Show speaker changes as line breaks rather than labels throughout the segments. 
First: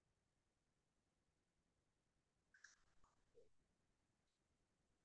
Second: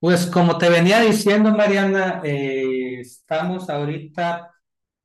Pues como te venía diciendo, Mariana, estamos ahorita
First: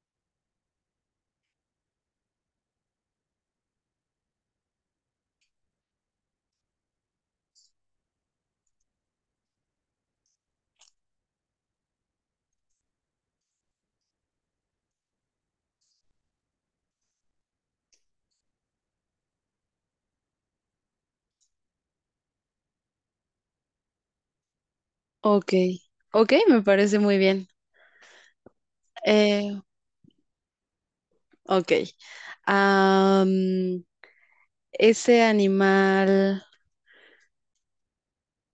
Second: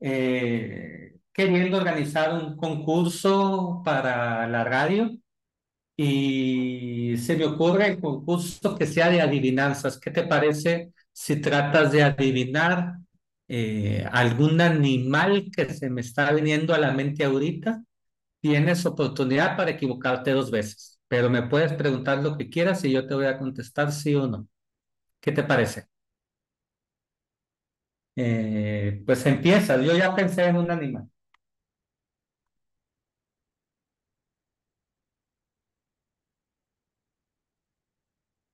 queriendo organizar un concurso para la radio y se me ocurre el concurso que sea de adivinanzas. ¿Qué te parece si tratas de adivinar algún animal que se me está viniendo a la mente ahorita? Tienes oportunidad para equivocarte dos veces, pero me puedes preguntar lo que quieras y yo te voy a contestar sí o no. ¿Qué te
Ok,
parece?
ok, me parece muy bien.
Pues
Eh,
empiezas. Yo ya pensé en un animal.
ok. Am, ¿Ese animal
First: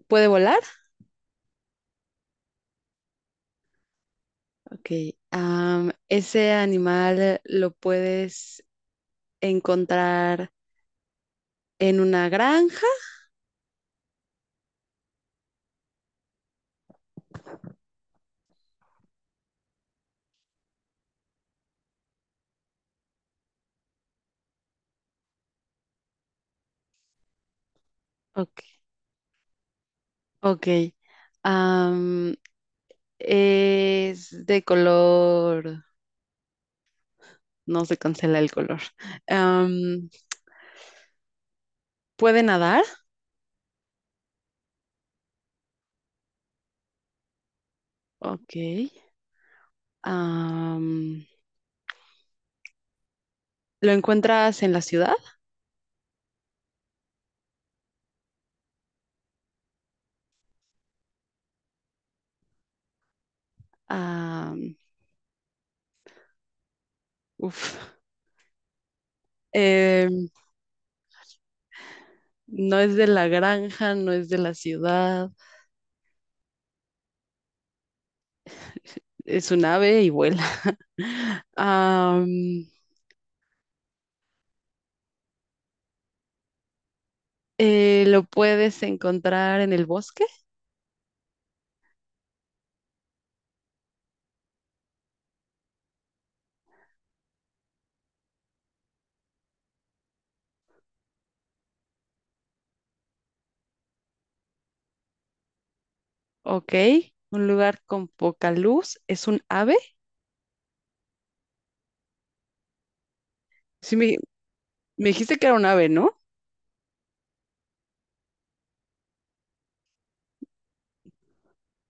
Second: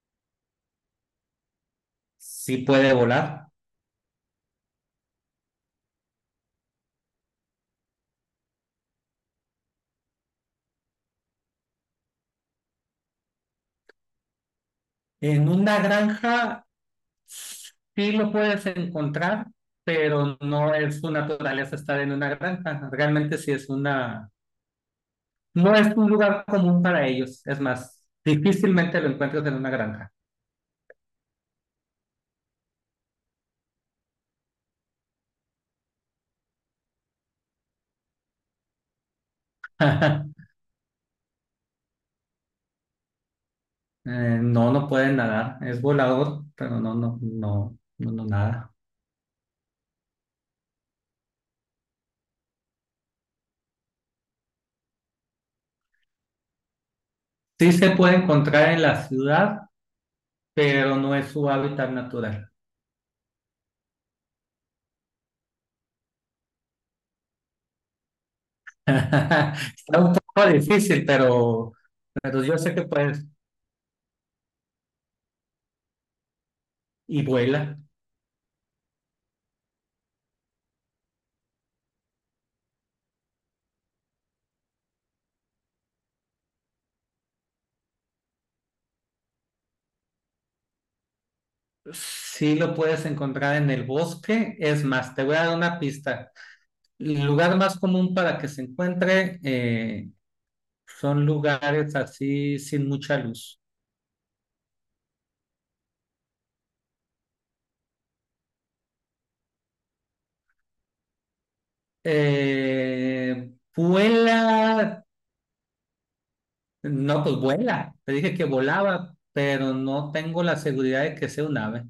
puede volar?
Sí puede volar.
Ok. ¿Ese animal lo puedes encontrar en una granja?
En una granja sí lo puedes encontrar, pero no es su naturaleza estar en una granja. Realmente sí es una, no es un lugar común para ellos. Es más,
Ok.
difícilmente lo encuentras en una granja.
Ok. Am, ¿Es de color? No se cancela el color. Am, ¿Puede nadar?
No, no puede nadar. Es volador, pero no, no, no, no, no
Ok.
nada.
Am, ¿Lo encuentras en la ciudad?
Sí se puede encontrar en la ciudad, pero no es su hábitat natural.
Ah, uf.
Está
Eh,
un poco difícil, pero yo sé
no
que
es de
puedes.
la granja, no es de la ciudad,
Y vuela.
es un ave y vuela. Am, lo puedes encontrar en el bosque,
Sí lo puedes encontrar en el bosque. Es más, te voy a dar una pista. El lugar más común para que se encuentre son lugares así sin mucha luz.
ok. Un lugar con poca luz, es un ave. Sí,
Vuela.
me dijiste que era un ave, ¿no?
No, pues vuela. Te dije que volaba, pero no tengo la seguridad de que sea un ave.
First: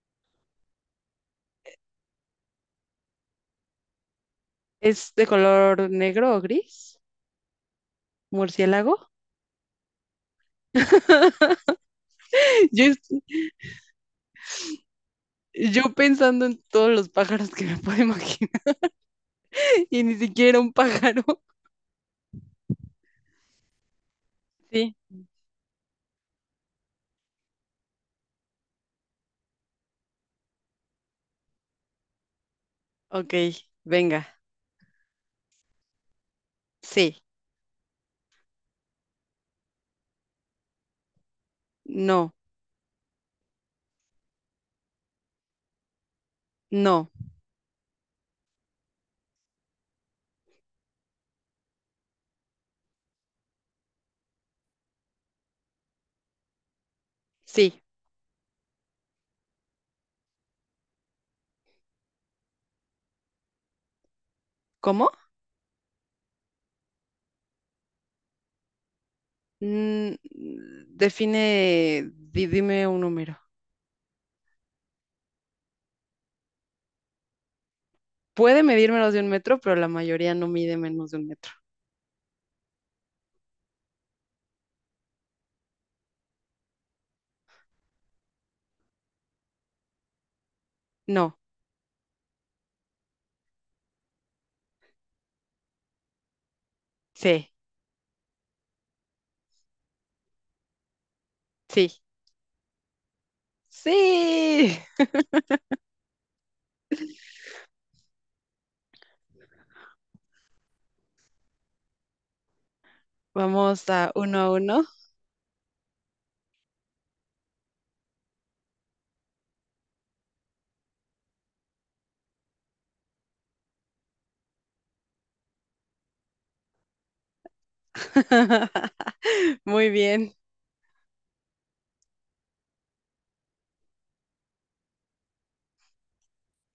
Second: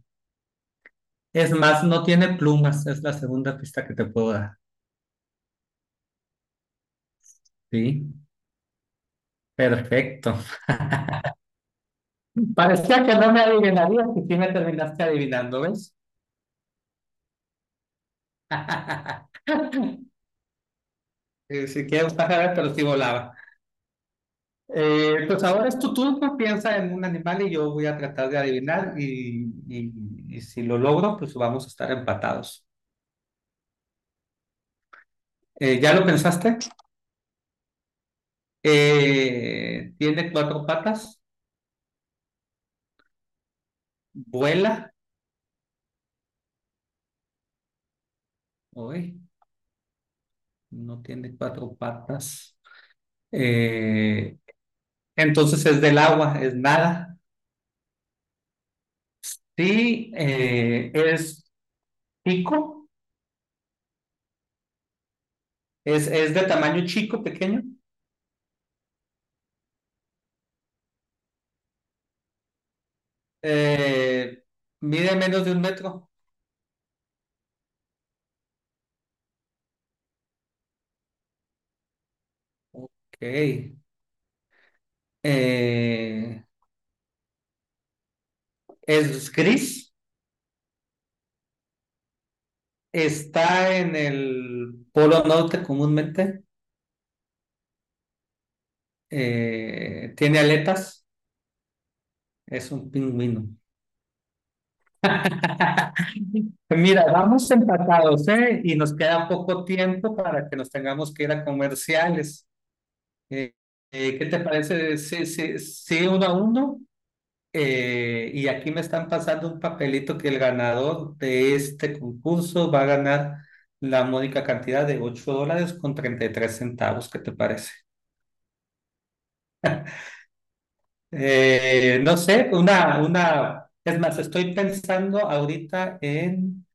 Es más, no tiene plumas. Es la segunda pista que te puedo dar.
¿Es de color negro o gris?
Sí,
¿Murciélago?
perfecto.
Yo, es-
Parecía que no me adivinarías y sí me terminaste adivinando,
yo
¿ves?
pensando en todos los pájaros que me puedo imaginar y ni siquiera un pájaro.
Si quieres un pájaro, pero sí volaba.
Sí,
Pues ahora es tu turno, piensa en un animal y yo voy a tratar de adivinar y si lo logro, pues vamos a estar empatados.
ok, venga.
¿Ya lo pensaste?
Sí,
¿Tiene cuatro patas?
no,
¿Vuela?
no,
Uy, no tiene cuatro patas. Eh, entonces es del agua, es nada.
sí.
Sí, es pico.
¿Cómo?
Es de tamaño chico, pequeño.
Mm, define, dime un número.
Eh, Mide menos de 1 metro.
Puede medir menos de un metro, pero la mayoría no mide menos de un metro.
Ok. Eh, es gris.
No,
Está en el polo norte comúnmente.
sí,
Tiene aletas.
sí,
Es un pingüino.
sí.
Mira, vamos empatados, ¿eh? Y nos queda poco tiempo para que nos tengamos que ir a comerciales. Eh,
Vamos a
¿Qué
uno
te
a uno.
parece? Sí, sí, sí, 1-1. Y aquí me están pasando un papelito que el ganador de este concurso va a ganar la módica cantidad de $8.33. ¿Qué te parece?
Muy bien.
No sé, una, es más, estoy pensando ahorita en,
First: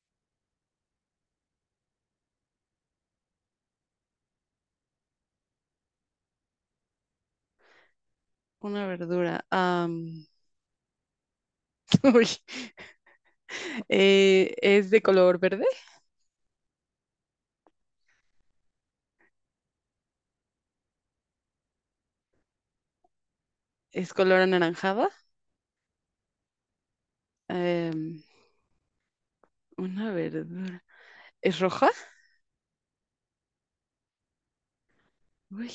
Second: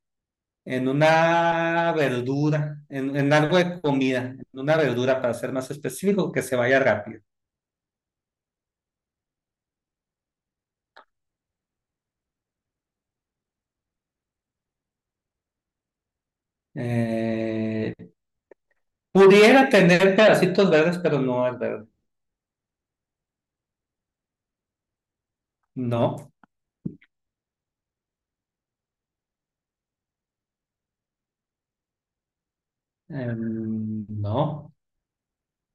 en una verdura, en algo de comida, en una verdura para ser más específico, que se vaya rápido.
Una verdura. Uy, ¿es de color verde?
Eh, Pudiera tener pedacitos verdes, pero no es verde.
¿Es color anaranjada?
No,
Em, una verdura. ¿Es roja?
no.
Uy.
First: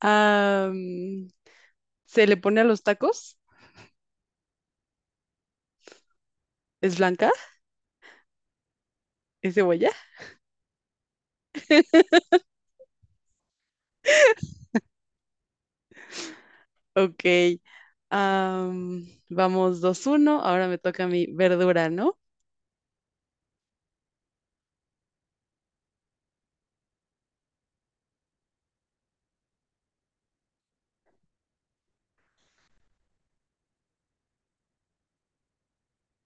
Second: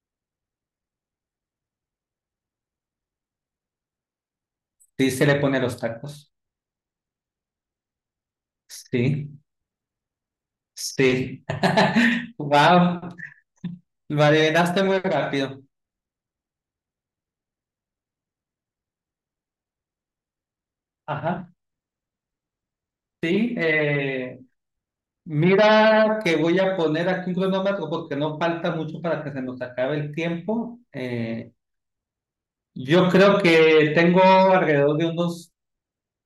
Am, ¿Se le pone a los tacos?
Sí, se le pone los tacos.
¿Es blanca?
Sí,
¿Es cebolla?
sí. Wow, lo adivinaste muy rápido.
Ok. Vamos dos uno. Ahora me toca mi
Ajá,
verdura, ¿no?
sí. Mira que voy a poner aquí un cronómetro porque no falta mucho para que se nos acabe el tiempo. Yo creo que tengo alrededor de unos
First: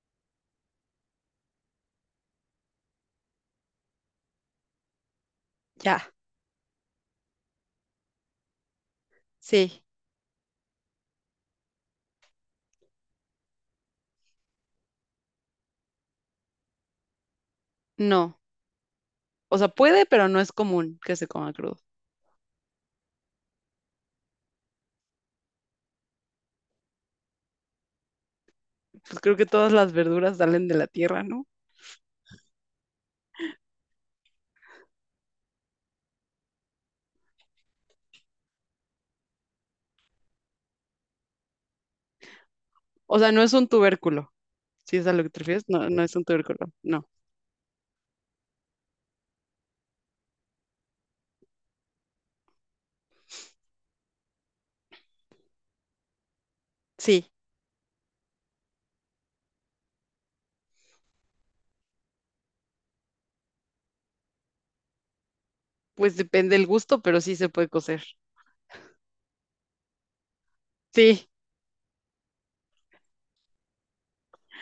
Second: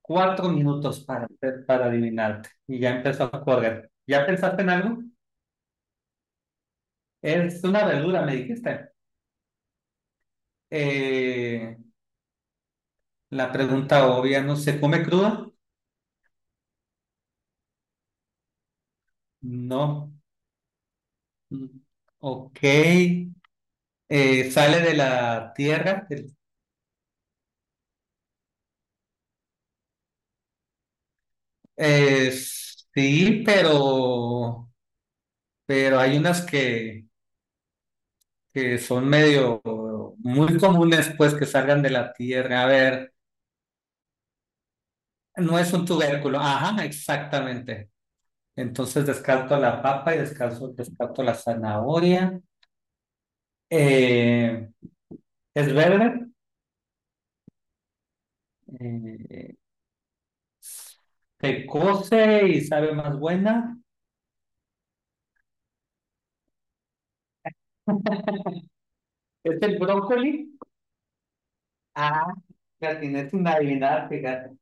4 minutos para adivinarte y ya empezó a correr. ¿Ya pensaste en algo?
Ya.
Es una verdura, me dijiste.
Sí.
Eh, la pregunta obvia, ¿no se come cruda?
No. O sea, puede,
No.
pero no es común que se coma crudo.
Mm, ok. Sale de la tierra.
Pues creo que todas las verduras salen de la tierra, ¿no?
Sí, pero hay unas que son medio muy comunes, pues, que salgan de la tierra. A ver,
O sea, no es un tubérculo. Si es a lo que te
no
refieres,
es un
no, no es un
tubérculo.
tubérculo.
Ajá,
No.
exactamente. Entonces descarto la papa y descarto la zanahoria. Eh, es verde.
Sí.
Eh, Se cose y sabe más buena.
Pues depende del gusto, pero sí se puede cocer.
Es el brócoli.
Sí.
Ah, la tienes sin adivinar, fíjate.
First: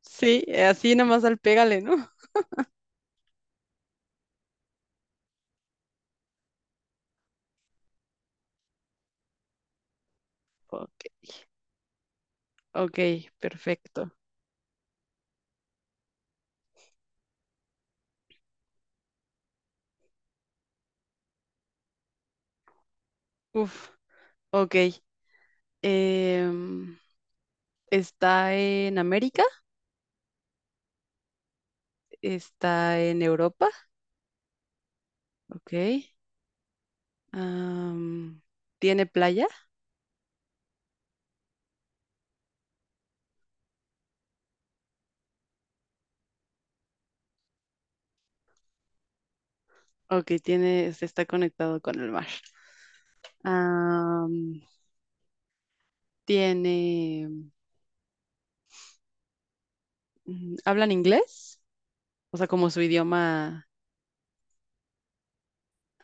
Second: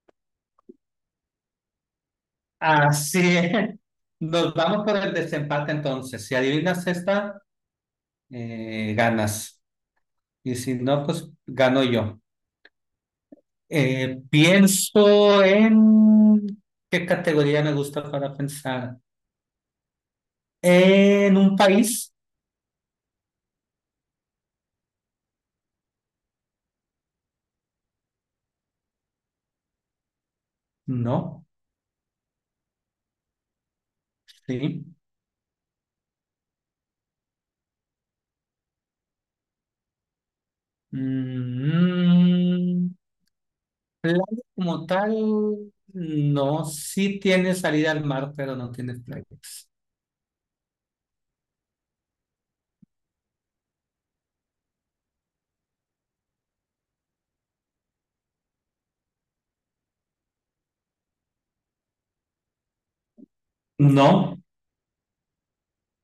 Sí. Así nada más al pégale, ¿no?
Así es. Nos vamos por el desempate entonces. Si adivinas esta, ganas. Y si no,
Ok.
pues gano yo.
Ok. Perfecto.
Pienso en. ¿Qué categoría me gusta para pensar? ¿En un país?
Uf. Ok. Em, Está en América,
No.
está en Europa,
Sí.
ok. Am, ¿Tiene playa?
Mm, Playa como tal, no. Sí tiene salida al mar, pero no tiene playas.
Ok, tiene, se está conectado con el mar. Am, tiene, mm, ¿hablan inglés? O sea, como su idioma,
No,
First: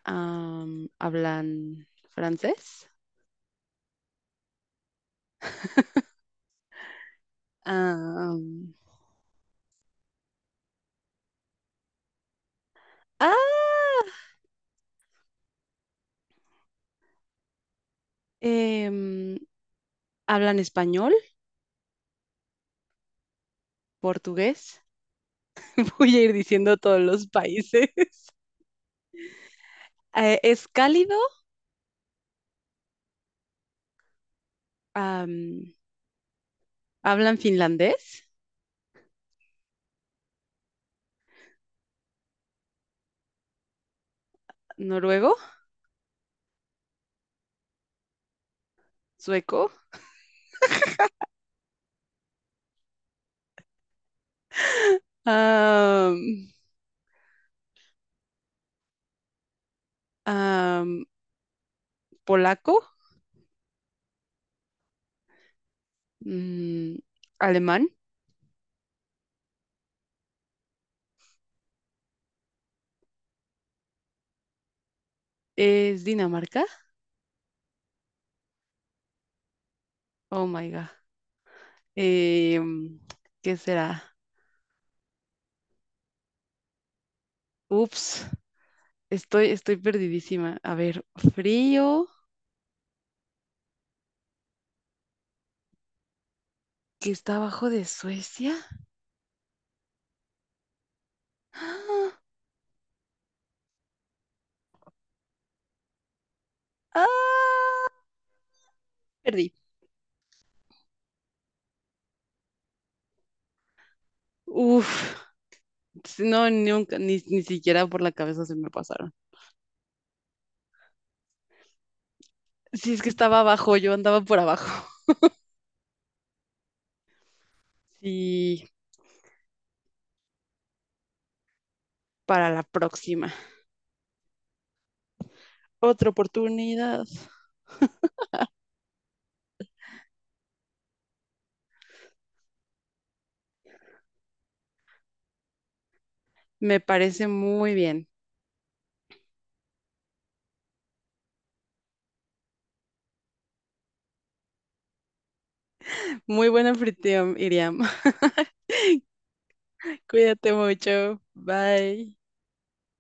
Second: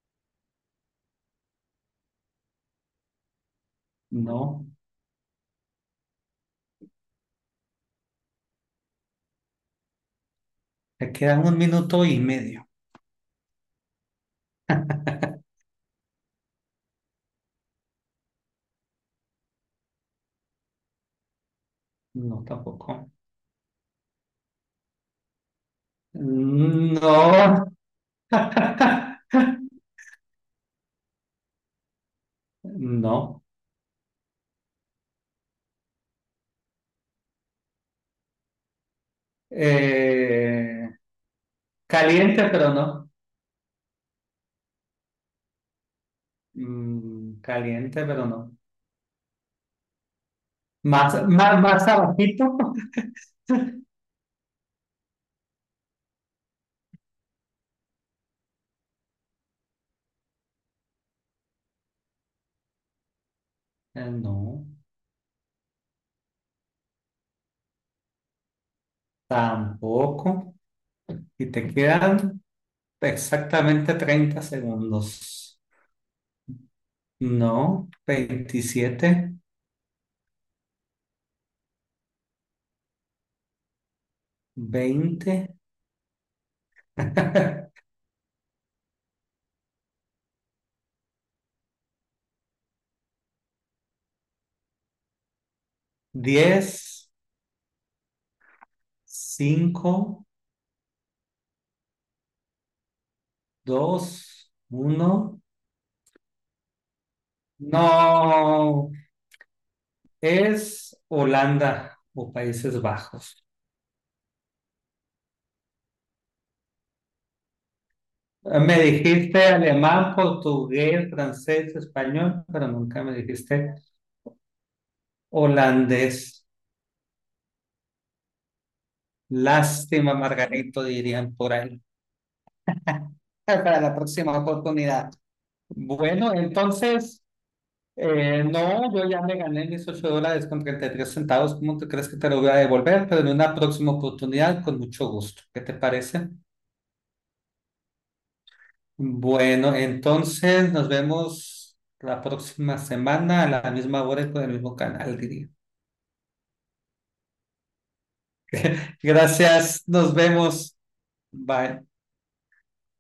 ¿hablan francés?
no,
Am,
te quedan 1 minuto y medio.
ah, em, ¿hablan español,
No, tampoco.
portugués? Voy a ir diciendo todos los
No,
países. ¿Es cálido?
no.
am, Hablan finlandés,
Eh, Caliente, pero no.
noruego,
Caliente, pero no.
sueco,
Más, más, más abajito.
am, am, polaco,
No,
mm, alemán.
tampoco. Y te quedan exactamente 30 segundos.
¿Es Dinamarca?
No, 27,
Oh my God. Em, ¿Qué será?
20,
Ups, estoy perdidísima. A ver, frío,
10,
que está abajo de Suecia.
5.
¡Ah!
2, 1.
¡Ah!
No,
Perdí.
es Holanda o Países Bajos.
Uf, si no, nunca, ni siquiera por la cabeza se me
Me
pasaron.
dijiste alemán, portugués, francés, español, pero
Si es
nunca
que
me
estaba
dijiste
abajo, yo andaba por abajo.
holandés.
Sí,
Lástima, Margarito, dirían por ahí.
para la próxima.
Para la próxima oportunidad.
Otra
Bueno,
oportunidad.
entonces, no, yo ya me gané mis $8.33. ¿Cómo te crees que te lo voy a devolver? Pero en una próxima oportunidad, con mucho gusto. ¿Qué te parece?
Me parece muy bien.
Bueno, entonces nos vemos la próxima semana a la misma hora y por el mismo canal, diría.
Muy buena anfitrión, Iriam.
Gracias, nos
Cuídate
vemos.
mucho.
Bye.
Bye.